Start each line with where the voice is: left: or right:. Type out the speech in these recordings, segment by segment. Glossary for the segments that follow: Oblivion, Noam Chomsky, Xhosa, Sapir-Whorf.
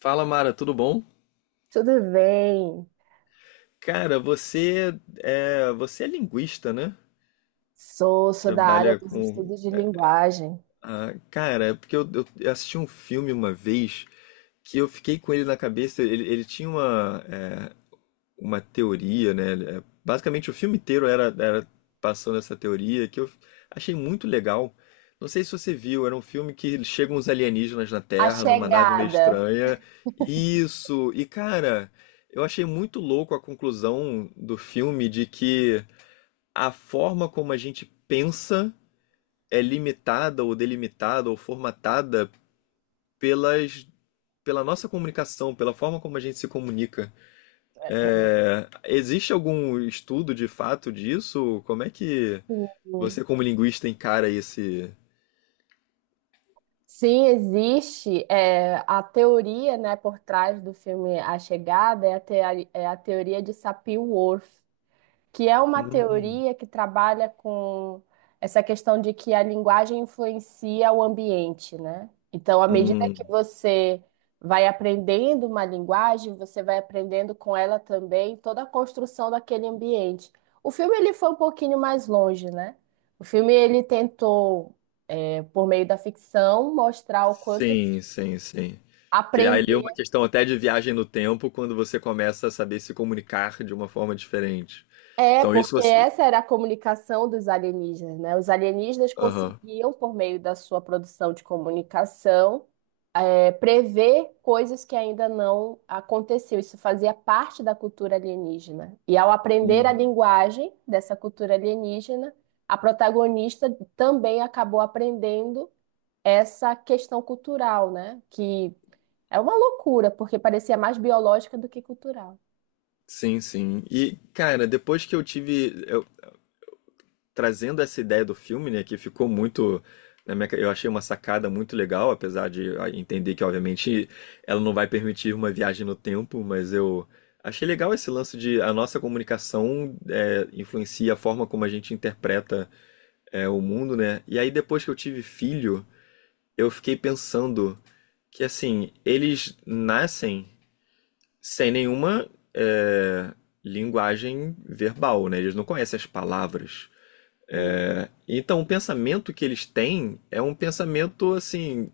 left: Fala, Mara, tudo bom?
right: Tudo bem?
left: Cara, você é linguista, né?
right: Sou, sou da área
left: Trabalha
right: dos
left: com.
right: estudos de linguagem.
left: Ah, cara, é porque eu assisti um filme uma vez que eu fiquei com ele na cabeça. Ele tinha uma teoria, né? Basicamente o filme inteiro era passando essa teoria que eu achei muito legal. Não sei se você viu, era um filme que chegam uns alienígenas na
right: A
left: Terra, numa nave meio
right: chegada.
left: estranha. Isso! E cara, eu achei muito louco a conclusão do filme de que a forma como a gente pensa é limitada ou delimitada ou formatada pelas, pela nossa comunicação, pela forma como a gente se comunica.
right: É, é.
left: Existe algum estudo de fato disso? Como é que
right: Sim,
left: você, como linguista, encara esse.
right: Sim, existe a teoria, né, por trás do filme A Chegada é a, é a teoria de Sapir-Whorf, que é uma
left: Hum.
right: teoria que trabalha com essa questão de que a linguagem influencia o ambiente, né? Então, à medida que
left: Hum.
right: você vai aprendendo uma linguagem, você vai aprendendo com ela também toda a construção daquele ambiente. O filme ele foi um pouquinho mais longe, né? O filme ele tentou, por meio da ficção, mostrar o quanto que
left: Sim, sim, sim. Criar
right: aprender.
left: ali uma questão até de viagem no tempo quando você começa a saber se comunicar de uma forma diferente.
right: É,
left: Então, isso
right: porque
left: você.
right: essa era a comunicação dos alienígenas, né? Os alienígenas
left: Aham.
right: conseguiam, por meio da sua produção de comunicação, prever coisas que ainda não aconteciam. Isso fazia parte da cultura alienígena. E ao aprender a
left: Uhum.
right: linguagem dessa cultura alienígena, a protagonista também acabou aprendendo essa questão cultural, né? Que é uma loucura, porque parecia mais biológica do que cultural.
left: Sim, sim. E, cara, depois que eu tive. Trazendo essa ideia do filme, né, que ficou muito. Eu achei uma sacada muito legal, apesar de entender que, obviamente, ela não vai permitir uma viagem no tempo, mas eu achei legal esse lance de a nossa comunicação influencia a forma como a gente interpreta o mundo, né? E aí, depois que eu tive filho, eu fiquei pensando que, assim, eles nascem sem nenhuma linguagem verbal, né? Eles não conhecem as palavras.
right: Sim.
left: Então, o pensamento que eles têm é um pensamento assim,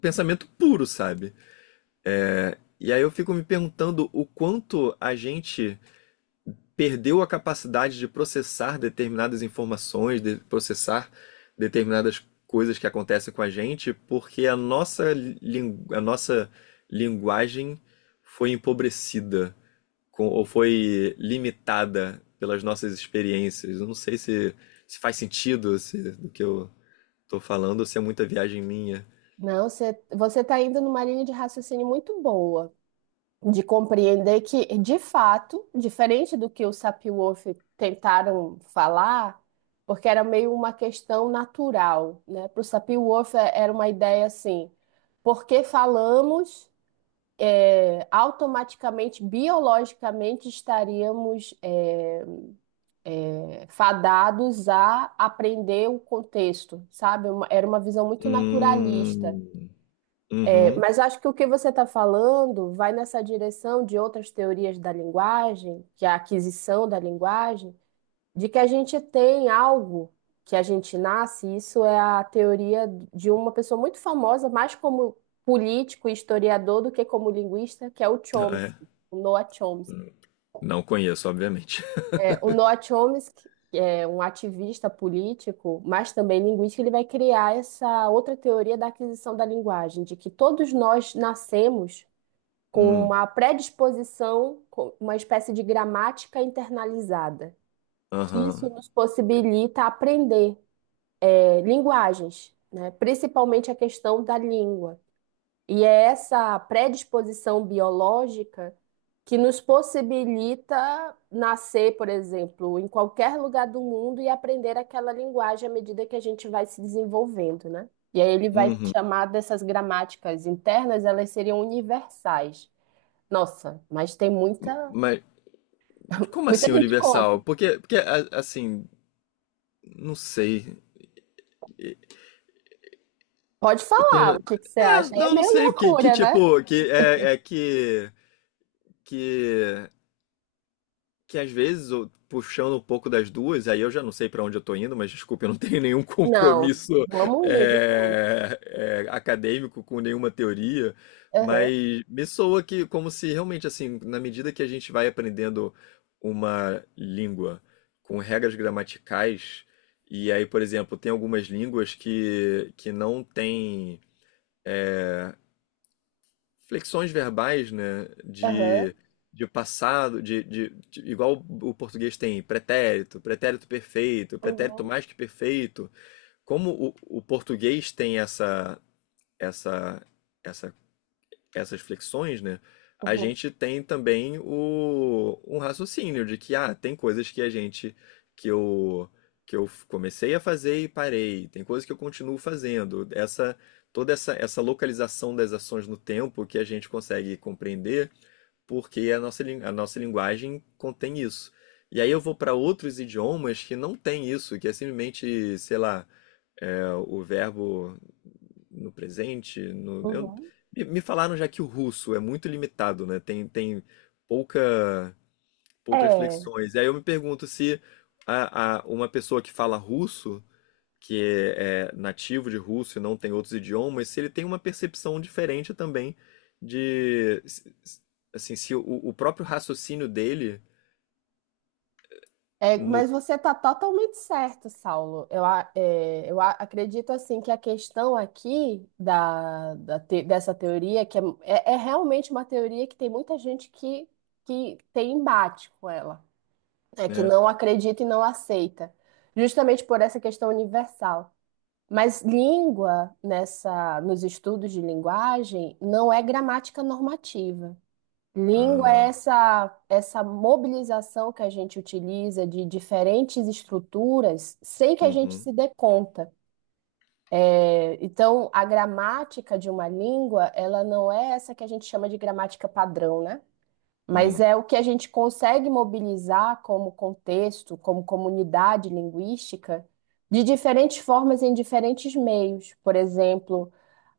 left: pensamento puro, sabe? E aí eu fico me perguntando o quanto a gente perdeu a capacidade de processar determinadas informações, de processar determinadas coisas que acontecem com a gente, porque a nossa linguagem foi empobrecida ou foi limitada pelas nossas experiências. Eu não sei se faz sentido se, do que eu tô falando, se é muita viagem minha.
right: Não, você está indo numa linha de raciocínio muito boa, de compreender que, de fato, diferente do que o Sapir-Whorf tentaram falar, porque era meio uma questão natural, né? Para o Sapir-Whorf era uma ideia assim, porque falamos, automaticamente, biologicamente, estaríamos fadados a aprender o contexto, sabe? Era uma visão muito naturalista.
left: Hum.
right: É,
left: Uhum.
right: mas acho que o que você está falando vai nessa direção de outras teorias da linguagem, que é a aquisição da linguagem, de que a gente tem algo que a gente nasce, isso é a teoria de uma pessoa muito famosa, mais como político e historiador do que como linguista, que é o
left: Ah, é.
right: Chomsky, o Noam Chomsky.
left: Hum. Não conheço, obviamente.
right: É, o Noam Chomsky, que é um ativista político, mas também linguístico, ele vai criar essa outra teoria da aquisição da linguagem, de que todos nós nascemos com
left: Hum.
right: uma predisposição, com uma espécie de gramática internalizada, que isso
left: Aham.
right: nos possibilita aprender linguagens, né? Principalmente a questão da língua. E é essa predisposição biológica que nos possibilita nascer, por exemplo, em qualquer lugar do mundo e aprender aquela linguagem à medida que a gente vai se desenvolvendo, né? E aí ele vai
left: Uhum.
right: chamar dessas gramáticas internas, elas seriam universais. Nossa, mas tem
left: Mas como
right: muita
left: assim
right: gente contra.
left: universal? Porque, assim, não sei.
right: Pode
left: Eu
right: falar
left: tenho...
right: o que que você
left: É,
right: acha. É
left: não, não
right: meio
left: sei. Que
right: loucura, né?
left: tipo, que é que. Que que às vezes, puxando um pouco das duas, aí eu já não sei para onde eu tô indo, mas desculpa, eu não tenho nenhum
right: Não,
left: compromisso
right: vamos indo junto.
left: acadêmico com nenhuma teoria,
right: Aham,
left: mas me soa que como se realmente assim, na medida que a gente vai aprendendo uma língua com regras gramaticais, e aí, por exemplo, tem algumas línguas que não têm flexões verbais, né?
right: aham,
left: De passado, igual o português tem pretérito, pretérito perfeito, pretérito
right: uhum,
left: mais que perfeito. Como o português tem essa, essa essas flexões, né? A
right: uhum,
left: gente tem também um raciocínio de que, tem coisas que a gente, que eu, que eu comecei a fazer e parei, tem coisas que eu continuo fazendo. Toda essa localização das ações no tempo que a gente consegue compreender, porque a nossa linguagem contém isso. E aí eu vou para outros idiomas que não tem isso, que é simplesmente, sei lá, o verbo no presente. no- eu-
right: uhum.
left: me, me falaram já que o russo é muito limitado, né? Tem pouca, poucas
right: É,
left: flexões. E aí eu me pergunto se uma pessoa que fala russo, que nativo de russo e não tem outros idiomas, se ele tem uma percepção diferente também de, se- se- assim, se o próprio raciocínio dele no,
right: mas você está totalmente certo, Saulo. Eu, a- é, eu a- acredito assim que a questão aqui dessa teoria, que é realmente uma teoria que tem muita gente que tem embate com ela, é que
left: né?
right: não acredita e não aceita, justamente por essa questão universal. Mas língua, nessa, nos estudos de linguagem, não é gramática normativa. Língua é
left: Ah.
right: essa, essa mobilização que a gente utiliza de diferentes estruturas sem que a gente
left: Uhum.
right: se dê conta. É, então, a gramática de uma língua, ela não é essa que a gente chama de gramática padrão, né? Mas
left: Hum.
right: é o que a gente consegue mobilizar como contexto, como comunidade linguística, de diferentes formas em diferentes meios. Por exemplo,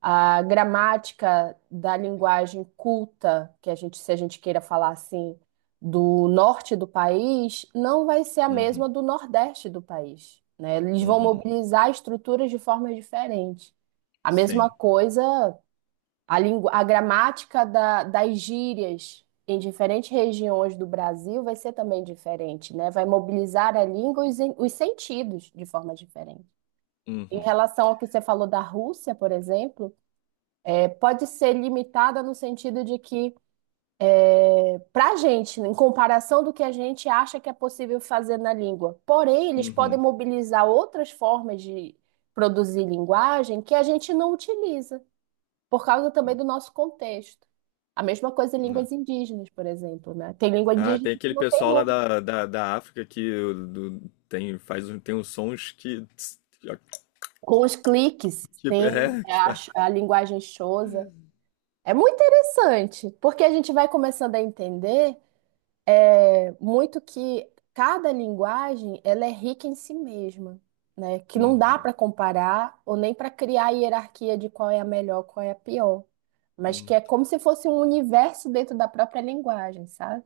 right: a gramática da linguagem culta, que a gente, se a gente queira falar assim, do norte do país, não vai ser a
left: Uhum.
right: mesma do nordeste do país, né? Eles vão
left: Uhum.
right: mobilizar estruturas de formas diferentes. A mesma
left: Sim.
right: coisa a, a gramática das gírias em diferentes regiões do Brasil vai ser também diferente, né? Vai mobilizar a língua e os, os sentidos de forma diferente. Em
left: Uhum.
right: relação ao que você falou da Rússia, por exemplo, pode ser limitada no sentido de que, para a gente, em comparação do que a gente acha que é possível fazer na língua, porém, eles podem
left: Uhum.
right: mobilizar outras formas de produzir linguagem que a gente não utiliza, por causa também do nosso contexto. A mesma coisa em línguas indígenas, por exemplo, né? Tem língua
left: Ah,
right: indígena
left: tem
right: que
left: aquele
right: não tem
left: pessoal lá
right: nome.
left: da África que do- tem, faz, tem uns sons que.
right: Com os cliques,
left: Tipo,
right: tem
left: que fa-
right: a linguagem Xhosa. É muito interessante, porque a gente vai começando a entender muito que cada linguagem ela é rica em si mesma, né? Que não dá
left: Uhum.
right: para comparar ou nem para criar hierarquia de qual é a melhor, qual é a pior, mas que
left: Uhum.
right: é como se fosse um universo dentro da própria linguagem, sabe?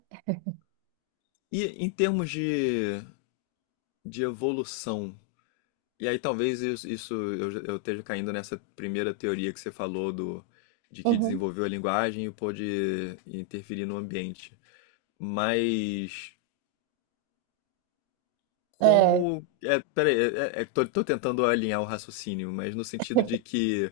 left: E em termos de evolução, e aí talvez isso eu esteja caindo nessa primeira teoria que você falou de que
right: Uhum.
left: desenvolveu a linguagem e pôde interferir no ambiente. Mas
right: É.
left: como. Peraí, tô tentando alinhar o raciocínio, mas no sentido de que.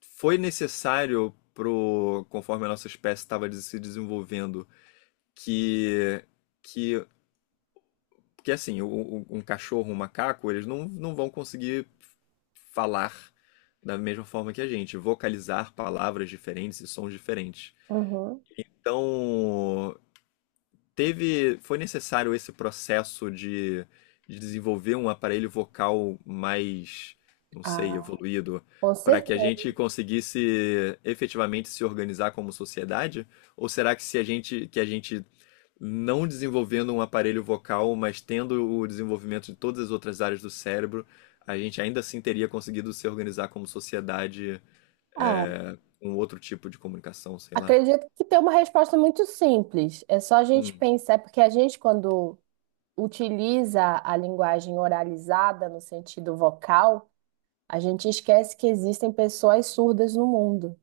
left: Foi necessário conforme a nossa espécie estava se desenvolvendo, que que que assim, um cachorro, um macaco, eles não vão conseguir falar da mesma forma que a gente, vocalizar palavras diferentes e sons diferentes.
right: Uhum.
left: Então, foi necessário esse processo de desenvolver um aparelho vocal mais, não sei,
right: Ah,
left: evoluído,
right: com
left: para que a gente
right: certeza.
left: conseguisse efetivamente se organizar como sociedade? Ou será que se a gente, que a gente não desenvolvendo um aparelho vocal, mas tendo o desenvolvimento de todas as outras áreas do cérebro, a gente ainda assim teria conseguido se organizar como sociedade
right: Ah,
left: com outro tipo de comunicação, sei lá.
right: acredito que tem uma resposta muito simples. É só a gente
left: Hum.
right: pensar, é porque a gente, quando utiliza a linguagem oralizada no sentido vocal, a gente esquece que existem pessoas surdas no mundo.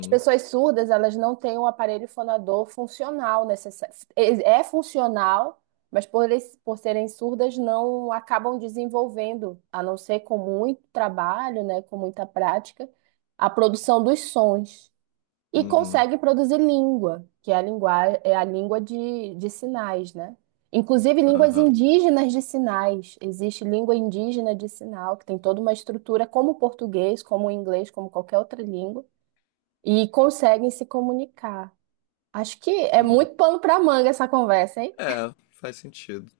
right: As pessoas surdas, elas não têm um aparelho fonador funcional necessário. É funcional, mas por, por serem surdas, não acabam desenvolvendo, a não ser com muito trabalho, né, com muita prática, a produção dos sons. E
left: Uhum.
right: conseguem produzir língua, que é a linguagem, é a língua de sinais, né? Inclusive línguas
left: Aham.
right: indígenas de sinais. Existe língua indígena de sinal, que tem toda uma estrutura como o português, como o inglês, como qualquer outra língua, e conseguem se comunicar. Acho que é
left: Uhum.
right: muito pano para manga essa conversa, hein?
left: É, faz sentido.